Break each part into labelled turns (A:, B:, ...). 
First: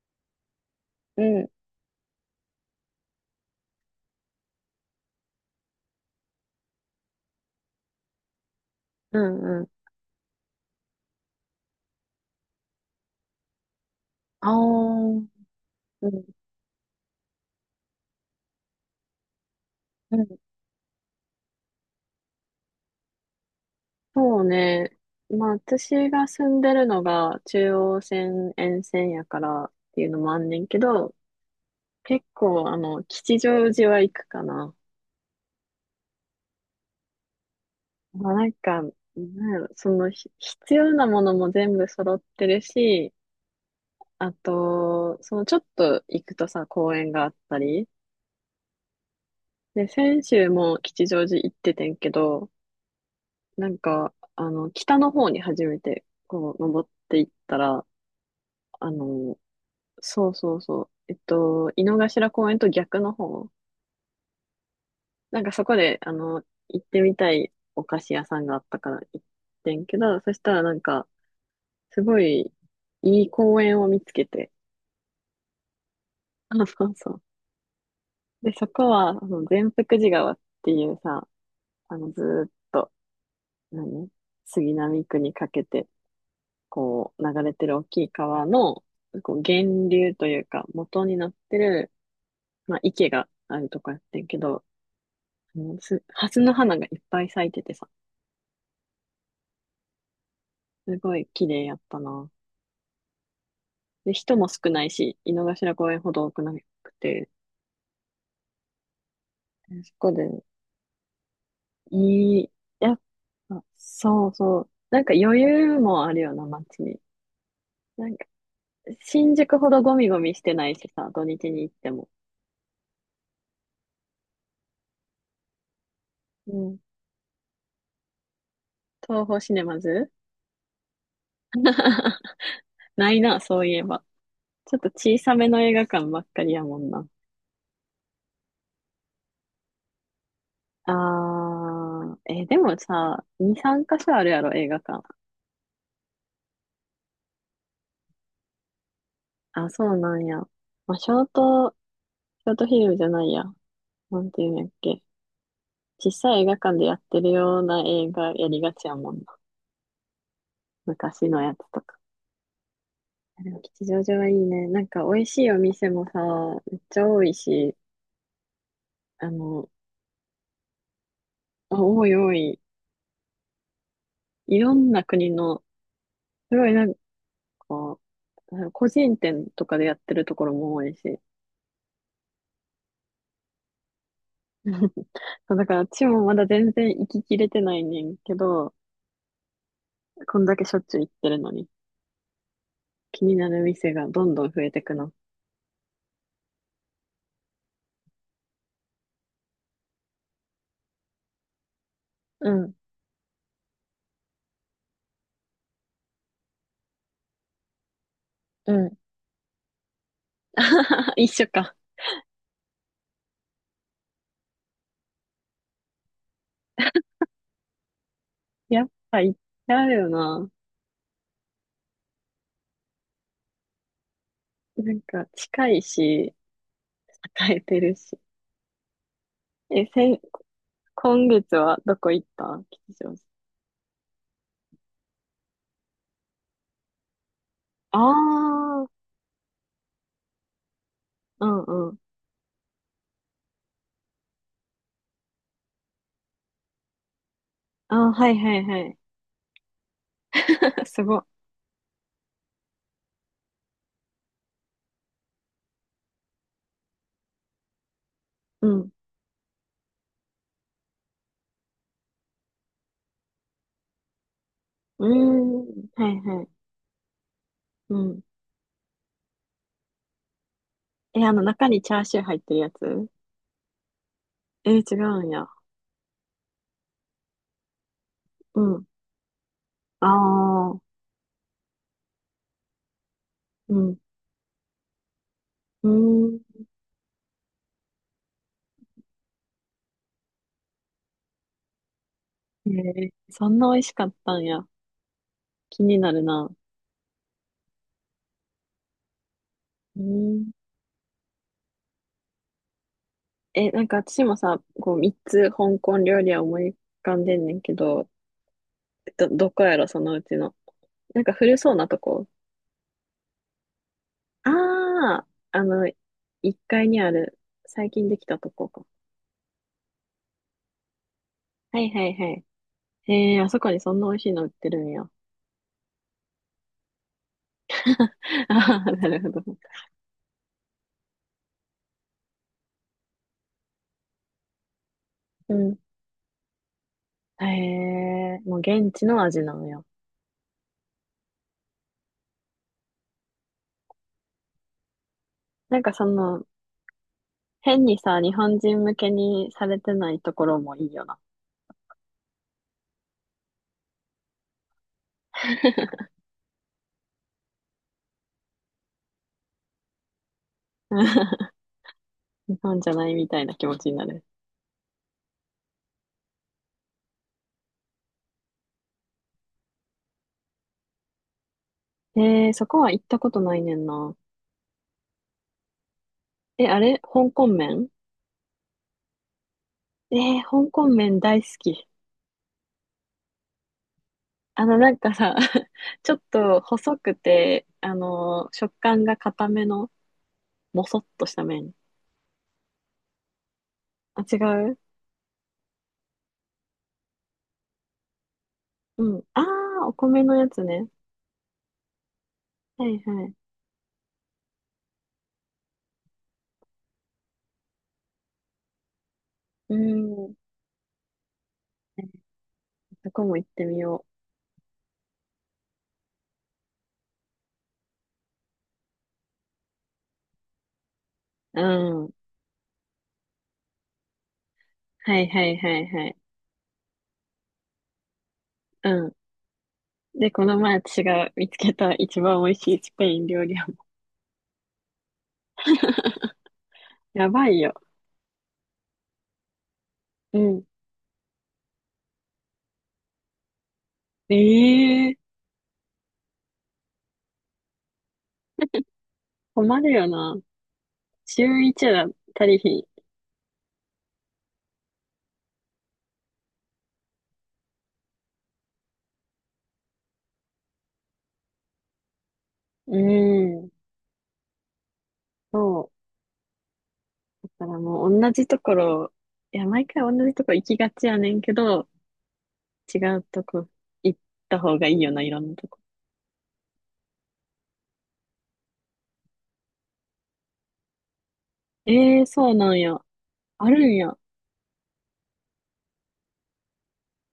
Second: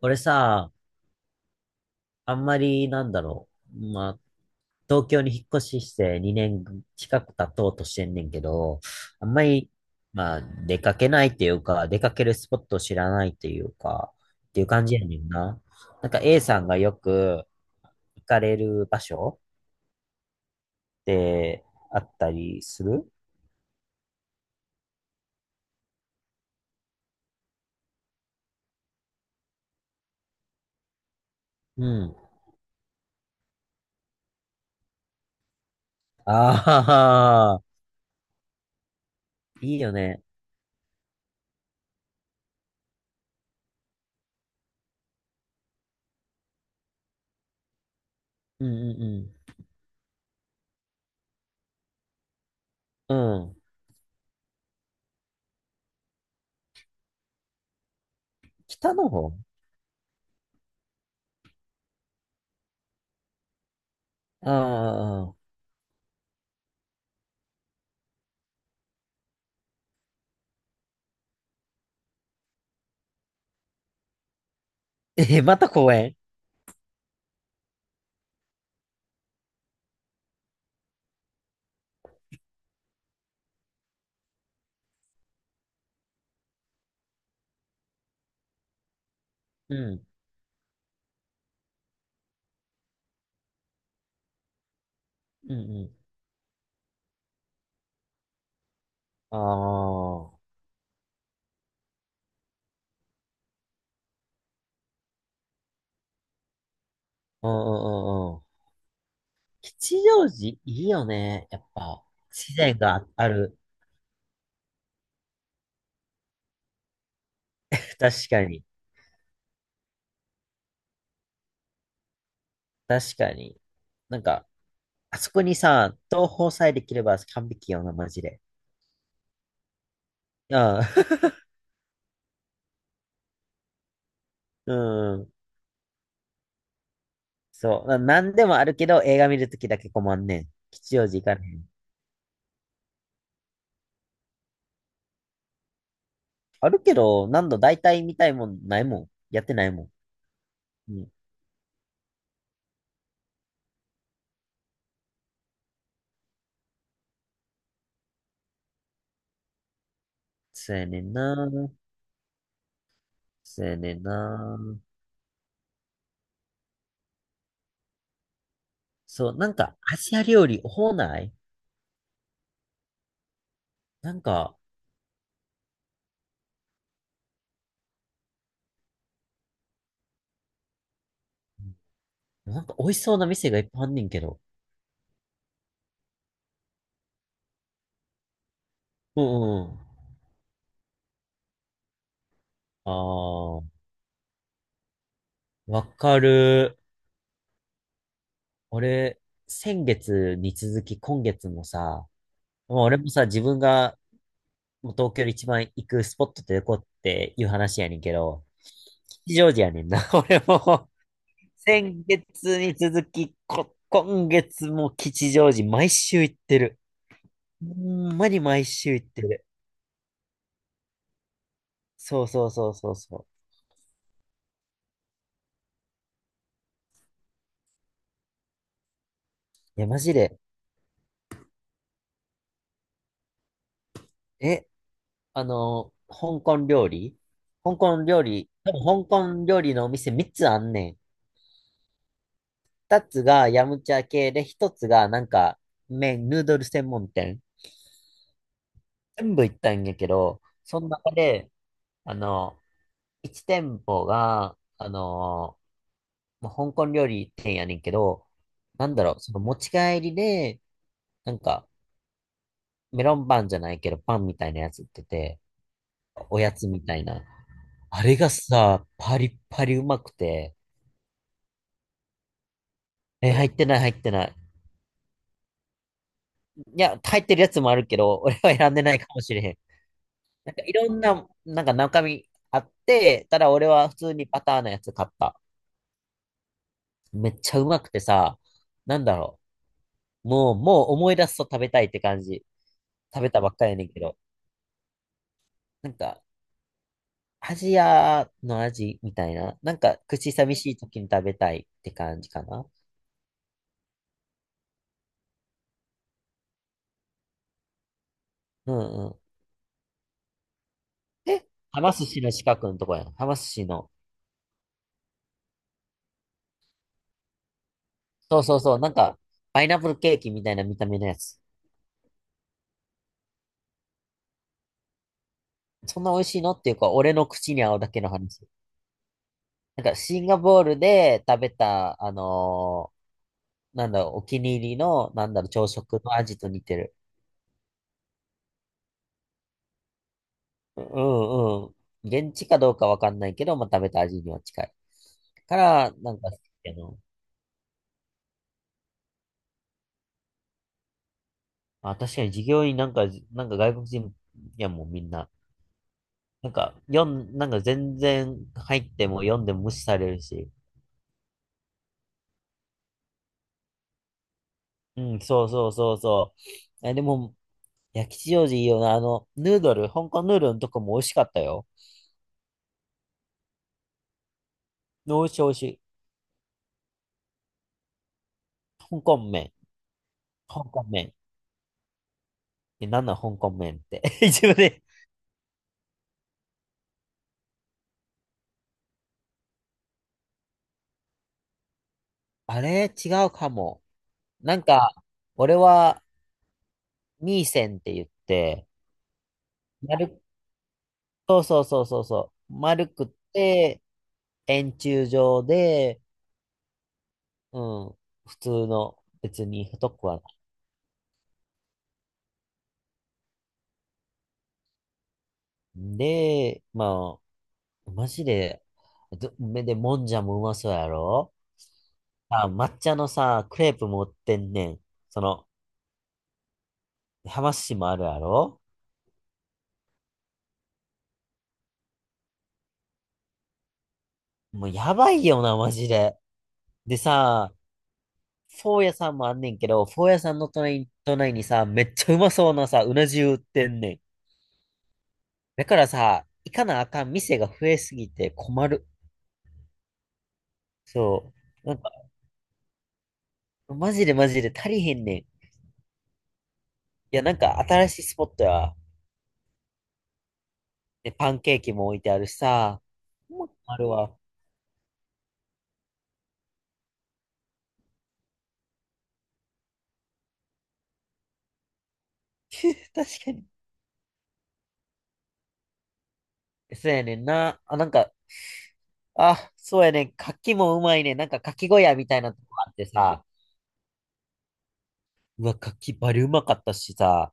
A: 俺さ、
B: うん、
A: あんまりう。まあ、東京に引っ越しして2年近く経とうとしてんねんけど、
B: う
A: あんま
B: ん、うん。
A: り、出かけないっていうか、出かけるスポットを知らないっていうか、
B: あ
A: っ
B: あ、
A: ていう感じやね
B: うん、
A: んな。なんか
B: う
A: A さんがよく行かれる場所
B: ん。
A: ってあったりする？
B: そうね。まあ、私が住んでるのが中央線沿線やからっていうのもあんねんけど、
A: うん。
B: 結構、吉祥寺は行くかな。
A: ああ、
B: まあ、なんか、なんやろ、
A: いい
B: そ
A: よ
B: の、
A: ね。
B: 必要なものも全部揃ってるし、あと、ちょっと行くとさ、公園があったり。
A: うんうん
B: で、先週も吉祥寺行っててんけど、
A: うん。うん。
B: 北の方に初めて、こう、登っていったら、あ
A: 北の方。
B: の、井の頭公園と逆の方、
A: ああー。
B: なんかそこで、行ってみたいお菓子屋さんがあったから行ってんけど、そしたらなんか、すごいいい公園を見つけて、
A: え、また公園？
B: そうそう。で、そこは、善福寺川っていうさ、ずーっと、何杉並区にかけて、こう、流れてる大きい川の、こう、
A: う
B: 源
A: ん。
B: 流というか、元になってる、まあ、池があるとこやってんけど、
A: うん
B: も
A: う
B: うす、
A: ん。
B: の花がいっぱい咲いててさ、
A: ああ、
B: すごい綺麗やったな。で、人も少ないし、井の頭公園ほど多くなくて、
A: うんうんうんうん。
B: そ
A: 吉
B: こで、
A: 祥寺いいよね。やっぱ、
B: いい、
A: 自然
B: やっ
A: がある。
B: ぱ、そうそう。なんか余裕もあるような、街に。なんか、
A: 確かに。
B: 新宿ほどゴミゴミしてないしさ、土日に行っても。
A: 確かに。なんか、あそこにさ、東宝
B: う
A: さえ
B: ん。
A: できれば完璧よな、マジで。
B: 東宝シネマズ。
A: うん。
B: ないな、そういえば。
A: う
B: ちょっと小
A: ん。
B: さめの映画館ばっかりやもんな。
A: そう。なんでもあるけど、映画見るときだけ困んねん。
B: あ
A: 吉祥寺行かねん。
B: ー、えーでもさ、2、3箇所あるやろ、映画館。
A: あるけど、何度大体見たいもんないもん。やってな
B: あ、
A: い
B: そ
A: も
B: う
A: ん。
B: なんや。まあ、
A: うん。
B: ショート、ショートフィルムじゃないや。なんていうんやっけ。小さい映画館でやってるような映画やりがちやもんな。
A: そうやねん
B: 昔のやつ
A: な。
B: とか。でも
A: そうや
B: 吉
A: ねん
B: 祥寺はいい
A: な。
B: ね。なんか美味しいお店もさ、めっちゃ多いし、あ
A: そう、なん
B: の、
A: か、アジア料理多ない？
B: 多い多い。
A: なんか、
B: いろんな国の、すごいなんか、個人店とかでやってるところも多いし。
A: なんか美味しそうな店がいっぱいあんねんけど。
B: そうだから、ちもまだ全然行ききれてないねんけど、
A: うんうん。
B: こんだけしょっちゅう行ってるのに、気になる
A: ああ、
B: 店がどんどん増えてくの。
A: わかる。俺、先月に続き今月もさ、
B: うん、
A: まあ俺もさ、自分がもう東京で一番行くスポットってどこっていう話やねんけど、
B: うん。
A: 吉祥寺やねんな。俺も
B: 一緒か。
A: 先月に続き、今月も吉祥寺毎週行ってる。ほんまに毎
B: やっ
A: 週行っ
B: ぱ
A: て
B: 行っ
A: る。
B: ちゃうよな。
A: そうそうそうそうそう。
B: なんか、近いし、与えてるし。
A: い
B: え、
A: や、マジ
B: 先、
A: で。
B: 今月はどこ行った、吉祥寺。
A: え、あの、香港料理、香
B: あ
A: 港料理、多分
B: あ、
A: 香港料理のお店3つあんねん。
B: うんうん。
A: 2つがヤムチャ系で、1つがなんか麺、ヌードル専門店。
B: ああ、はいはいはい。
A: 全部行ったんやけど、そ の
B: す
A: 中
B: ごい。
A: で、あの、1店舗が、まあ香港料理店やねんけど、
B: うん。
A: その持ち帰りで、なんかメロンパンじゃないけど、パンみたいなやつ売って
B: うー
A: て、
B: ん。はい
A: お
B: はい。
A: やつみたいな。
B: う
A: あれ
B: ん。
A: がさ、パリッパリうまくて、
B: え、あの中にチャーシュー入ってるやつ？
A: え、入ってない、入ってない。
B: え、違うんや。
A: いや、入ってるやつもあるけど、俺は
B: う
A: 選んで
B: ん。
A: ないかもしれへん。
B: あ
A: なんかい
B: あ。
A: ろんな、なんか中身あって、ただ俺
B: う
A: は普
B: ん。
A: 通にパターンのやつ買った。
B: うん。
A: めっちゃうまくてさ、なんだろもう、もう思い出すと食べたいって感じ。
B: へえ、
A: 食べた
B: そ
A: ばっ
B: ん
A: か
B: な
A: りや
B: 美味
A: ねん
B: し
A: け
B: かっ
A: ど。
B: たんや。気
A: なん
B: になる
A: か、
B: な。
A: アジアの味みたいな。なんか、
B: う
A: 口
B: ん。
A: 寂しい時に食べたいって感じかな。
B: え、なんか私もさ、こう、三つ香港料理は思い浮かんでんねんけど、
A: うんうん。
B: ど、どこやろ、そのうちの。なんか
A: え、
B: 古そう
A: は
B: な
A: ま
B: と
A: 寿司
B: こ。
A: の近くのとこやん。はま寿司の。
B: あああ、一階にある、最近できた
A: そう
B: と
A: そう
B: こ
A: そう。
B: か。
A: なんか、パイナップルケーキみたいな見た目のやつ。
B: はいはいはい。へえ、あそこにそんな美味しいの売ってるんや。
A: そんな美味しいのっていうか、俺の口に合うだけの話。
B: ああ、なるほど。
A: なんか、シンガポールで食べた、なんだろう、お気に入りの、なんだろう、
B: う
A: 朝
B: ん。
A: 食の味と似てる。
B: へえ、もう現地の味なのよ。
A: ううんうん。現地かどうかわかんないけど、まあ、食べた味には近い。か
B: なん
A: ら、
B: かそ
A: なんか、
B: の、変にさ、日本人向けにされてないところもいいよな。
A: あ、確かに従業員なんか、なんか外国人やもんみんな。なんか、なんか全然入っても読んでも無視されるし。
B: 日本じゃないみたいな気持ちになる。
A: うん、そうそうそうそう。え、でも、いや、吉祥寺いいよな。あの、ヌードル、香港ヌードルのとこも美味しかったよ。
B: えー、そこは行ったことないねんな。
A: 美味しい美味しい。
B: え、あれ香港麺？
A: 香港麺。
B: えー、
A: 香
B: 香
A: 港
B: 港
A: 麺。
B: 麺大好き。
A: え、なんなん香港麺って。自分で。
B: なんかさ、ちょっと細くて、食感が固めの、もそっとした麺。
A: あれ違うかも。
B: あ、違
A: なん
B: う。
A: か、俺は、ミーセンって言って、
B: うん。あー、お
A: 丸、
B: 米のやつね。
A: そうそうそうそうそう。
B: は
A: 丸
B: い
A: くっ
B: はい。
A: て、円柱状で、うん、普通の、別に
B: うー
A: 太くはな
B: ん。そこも行ってみよ
A: い。で、まあ、マジで、ど、めで、もんじゃもうまそうやろ？
B: う。うん。
A: あ、抹茶のさ、クレープ持ってんねん。
B: は
A: そ
B: いは
A: の、
B: いはいはい。
A: 浜市もあるやろ？
B: うん。で、この前私が見つけた一番美味しいスペイン料理屋も。
A: もうやばいよな、マジで。で
B: やば
A: さ、
B: いよ。
A: フォー屋さんもあんねんけど、フォー屋さ
B: う
A: んの
B: ん。
A: 隣に、隣にさ、めっちゃうまそうなさ、うな重売ってんねん。
B: ええー、
A: だからさ、行かなあかん店が増えすぎて困る。
B: 困るよな。
A: そ
B: 週
A: う。なん
B: 一
A: か、
B: だったりひ
A: マジでマジで足りへんねん。いや、なんか新しいスポットや。で、パンケーキも置いてあるしさ、
B: う
A: もう
B: ん。
A: あるわ。
B: そう。だからもう同じところ、いや、毎回同じとこ行きがちやねんけど、違う
A: 確か
B: と
A: に。
B: こ行った方がいいよな、いろんなとこ。
A: そうやねんな。あ、なんか、あ、そうやねん。柿もうまいねん。なんか柿小屋みた
B: ええ
A: い
B: ー、
A: なと
B: そう
A: こ
B: な
A: あっ
B: ん
A: て
B: や。
A: さ、
B: あるんや。
A: うわ、柿バリうまかったしさ。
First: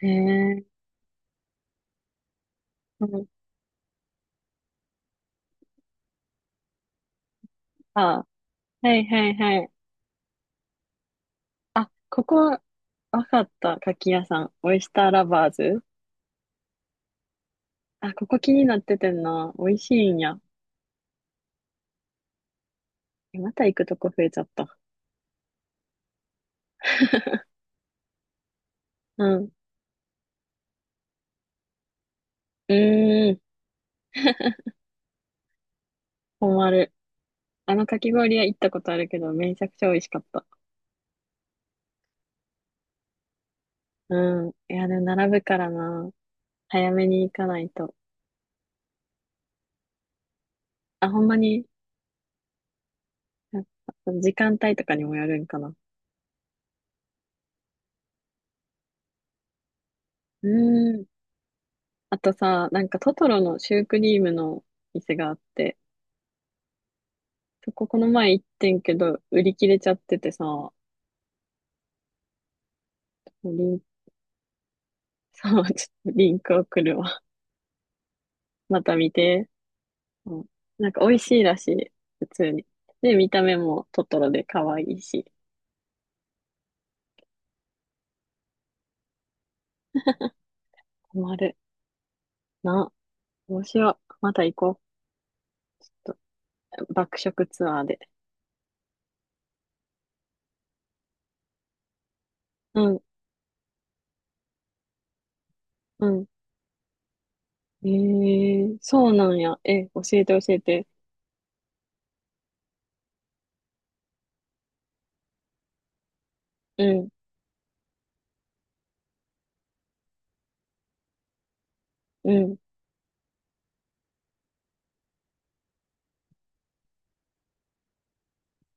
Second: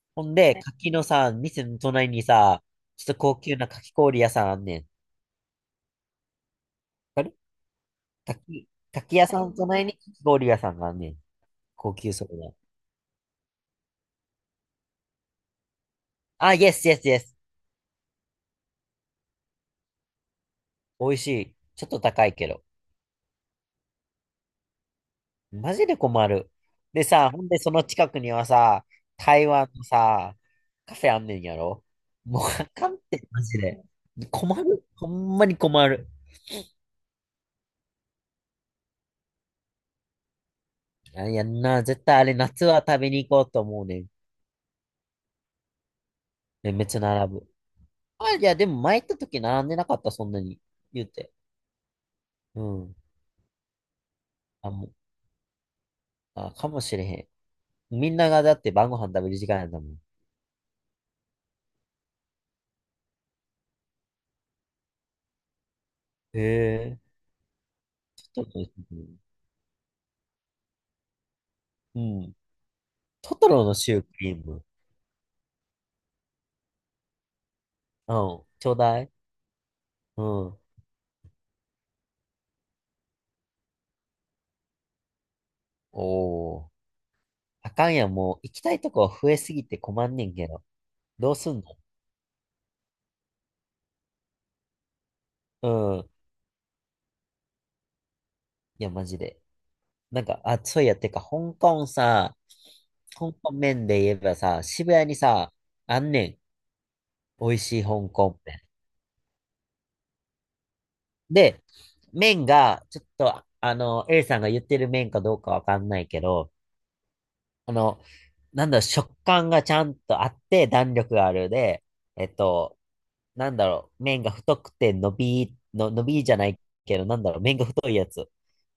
B: へ
A: ほんで、
B: え。
A: 柿のさ、店の隣にさ、ち
B: う
A: ょっと
B: ん。
A: 高級な柿氷屋さんあんねん。わかる？
B: あ、
A: 柿、
B: はい
A: 柿
B: は
A: 屋
B: い
A: さんの
B: はい。
A: 隣に柿氷屋さんがあんねん。
B: あ、
A: 高級
B: こ
A: そうな。
B: こ、わかった。牡蠣屋さん。オイスターラバーズ。
A: あ、イエスイエスイエス。
B: あ、ここ気になっててんな。美味しいんや。
A: 美味しい。ちょっと高いけど。
B: え、また行くとこ増えちゃった。
A: マジで困る。でさ、ほんでその近くにはさ、
B: う
A: 台
B: ん。
A: 湾のさ、カフェあんねんやろ？もうあ
B: う
A: かんって、
B: ーん。
A: マジで。困る。ほんまに困る。
B: 困る。あのかき氷屋行ったことあるけど、めちゃくちゃ美味しかった。
A: あいやんな、絶対あれ夏は食べに行こうと思うねん。え、
B: うん。いや、でも並ぶからな。
A: めっ
B: 早
A: ちゃ
B: めに
A: 並
B: 行
A: ぶ。
B: かないと。
A: あ、いや、でも前行った時並んでなかった、そんなに。言う
B: あ、ほん
A: て。
B: まに、
A: うん。
B: やっぱ時間
A: あ、
B: 帯と
A: もう、
B: かにもよるんかな。
A: あ、かもしれへん。みんながだって晩ご飯食べる時間やんだもん。
B: うーん。あとさ、なんかトトロのシュークリームの店があって、
A: へえ。
B: そここの前行
A: ト
B: っ
A: トロの
B: て
A: シ
B: んけど、売り切れちゃっててさ、
A: ュークリーム。うん。トト
B: リ
A: ロの
B: ン、
A: シュークリーム。
B: さ、ちょっとリンク送るわ。
A: うんちょう
B: また
A: だい。
B: 見て。
A: う
B: うん。
A: ん。
B: なんか美味しいらしい。普通に。で、見た目もトトロで可愛いし。
A: おお。あかんやん、もう行きたいとこ増えすぎて困んねんけど。ど
B: 困
A: うす
B: る
A: んの？
B: な。どうしよう。また行こう。
A: うん。
B: と爆食ツアーで。
A: いや、マジで。なんか、あ、そういや、てか、香港さ、
B: うん、
A: 香港麺で言えばさ、渋谷にさ、あ
B: う
A: ん
B: ん。
A: ねん。美味しい
B: え
A: 香港麺。
B: ー、そうなんや。え、教えて教えて。
A: で、麺が、ちょっと、A さんが言ってる麺かどうかわかんないけど、
B: うん、
A: あの、なんだろう、食感がちゃんとあって、弾力があるで、え
B: う
A: っ
B: ん。
A: と、なんだろう、麺が太くて伸び、の、伸びじゃないけど、なんだろう、麺が太いやつ。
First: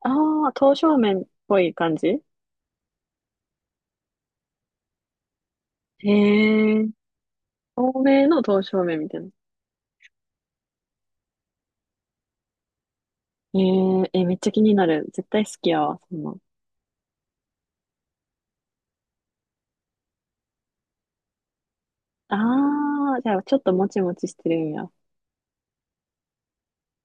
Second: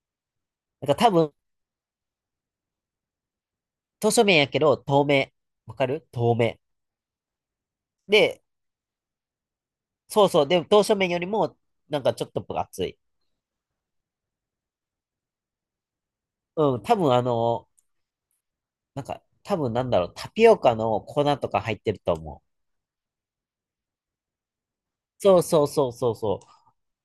B: ああ、刀
A: なんか
B: 削
A: 多
B: 麺っ
A: 分、
B: ぽい感じ。へ
A: 刀削麺やけど、透明。わか
B: え
A: る透明。
B: ー、透明の
A: で、
B: 刀削麺みたいな。
A: そうそう、でも刀削麺よりも、なんかちょっと分厚い。
B: えー、え、めっちゃ気になる。絶対好きやわ、そんなん。
A: うん、多分あの、なんか、多分なんだろう、タピオカの粉とか入ってると思う。
B: ああ、じゃあちょっともちもちしてるんや。
A: そうそうそうそうそ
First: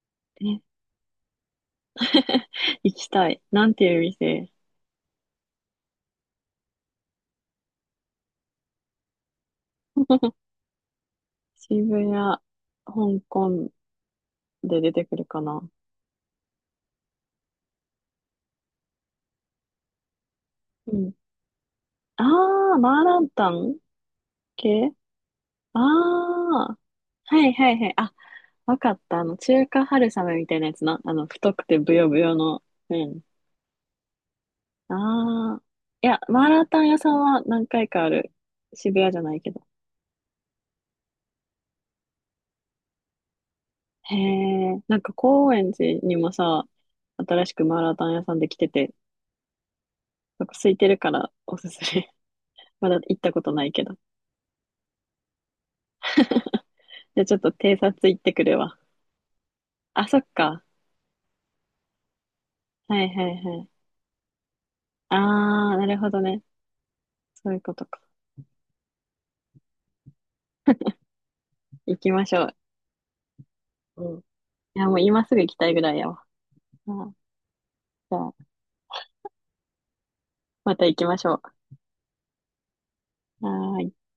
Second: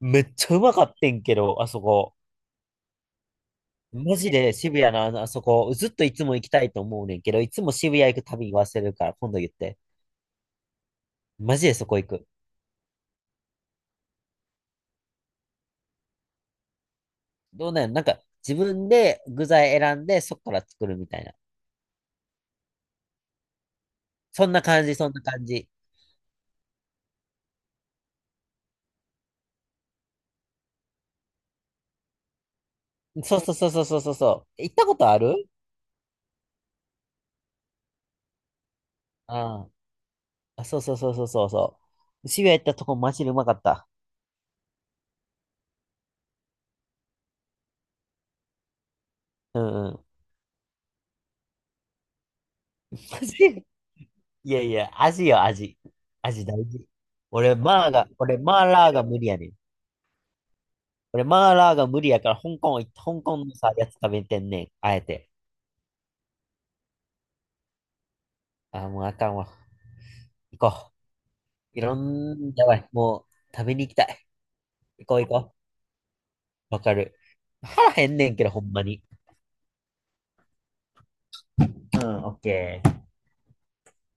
A: う。めっちゃう
B: え、
A: まかってんけど、あそこ。
B: 行きたい。なんていう
A: マジ
B: 店？
A: で渋谷のあの、あそこ、ずっといつも行きたいと思うねんけど、いつも渋谷行くたびに忘れるから、今度言って。マジでそ
B: 渋
A: こ行
B: 谷、
A: く。
B: 香港で出てくるかな。
A: どうなんや？なんか、自分で具材選んで、そこから作
B: う
A: るみ
B: ん。
A: たいな。
B: あー、マーランタン
A: そんな感
B: 系。
A: じ、そんな感じ。
B: あー、はいはいはい。あ、わかった。中華春雨みたいなやつな。太くてブヨブヨの麺。
A: そうそうそうそうそうそうそう。行ったことある？
B: あー。いや、マーランタン屋さんは何回かある。渋谷じゃないけど。
A: ああ、あそうそうそうそうそうそう。渋谷行ったとこ、マジでうまかった。
B: へえ、なんか高円寺にもさ、新しくマーラータン屋さんできてて、
A: うんうん。
B: なんか空いてるからおすすめ。まだ行っ
A: マ
B: た
A: ジ
B: ことな
A: で
B: いけど。
A: いやいや、味よ、味。味大事。
B: じゃあちょっと偵察行って
A: 俺、
B: くる
A: マー
B: わ。
A: ラーが無理やねん。
B: あ、そっか。
A: 俺、マーラーが無理やから、香港行って、
B: はいは
A: 香
B: い
A: 港の
B: はい。
A: さ、やつ食べてんねん。あえ
B: あ
A: て。
B: あ、なるほどね。そういうことか。
A: あー、もうあかんわ。行こう。いろ
B: 行きましょ
A: ん、やばい。もう、食べに行き
B: う。
A: た
B: うん。
A: い。
B: いや、もう
A: 行こ
B: 今
A: う行
B: すぐ行
A: こ
B: きたいぐらいやわ。
A: う。わか
B: う
A: る。
B: ん。
A: 腹減
B: じ
A: ん
B: ゃ
A: ね
B: あ、
A: んけど、ほんまに。
B: また行きましょ
A: うん、オッケー。
B: う。はーい。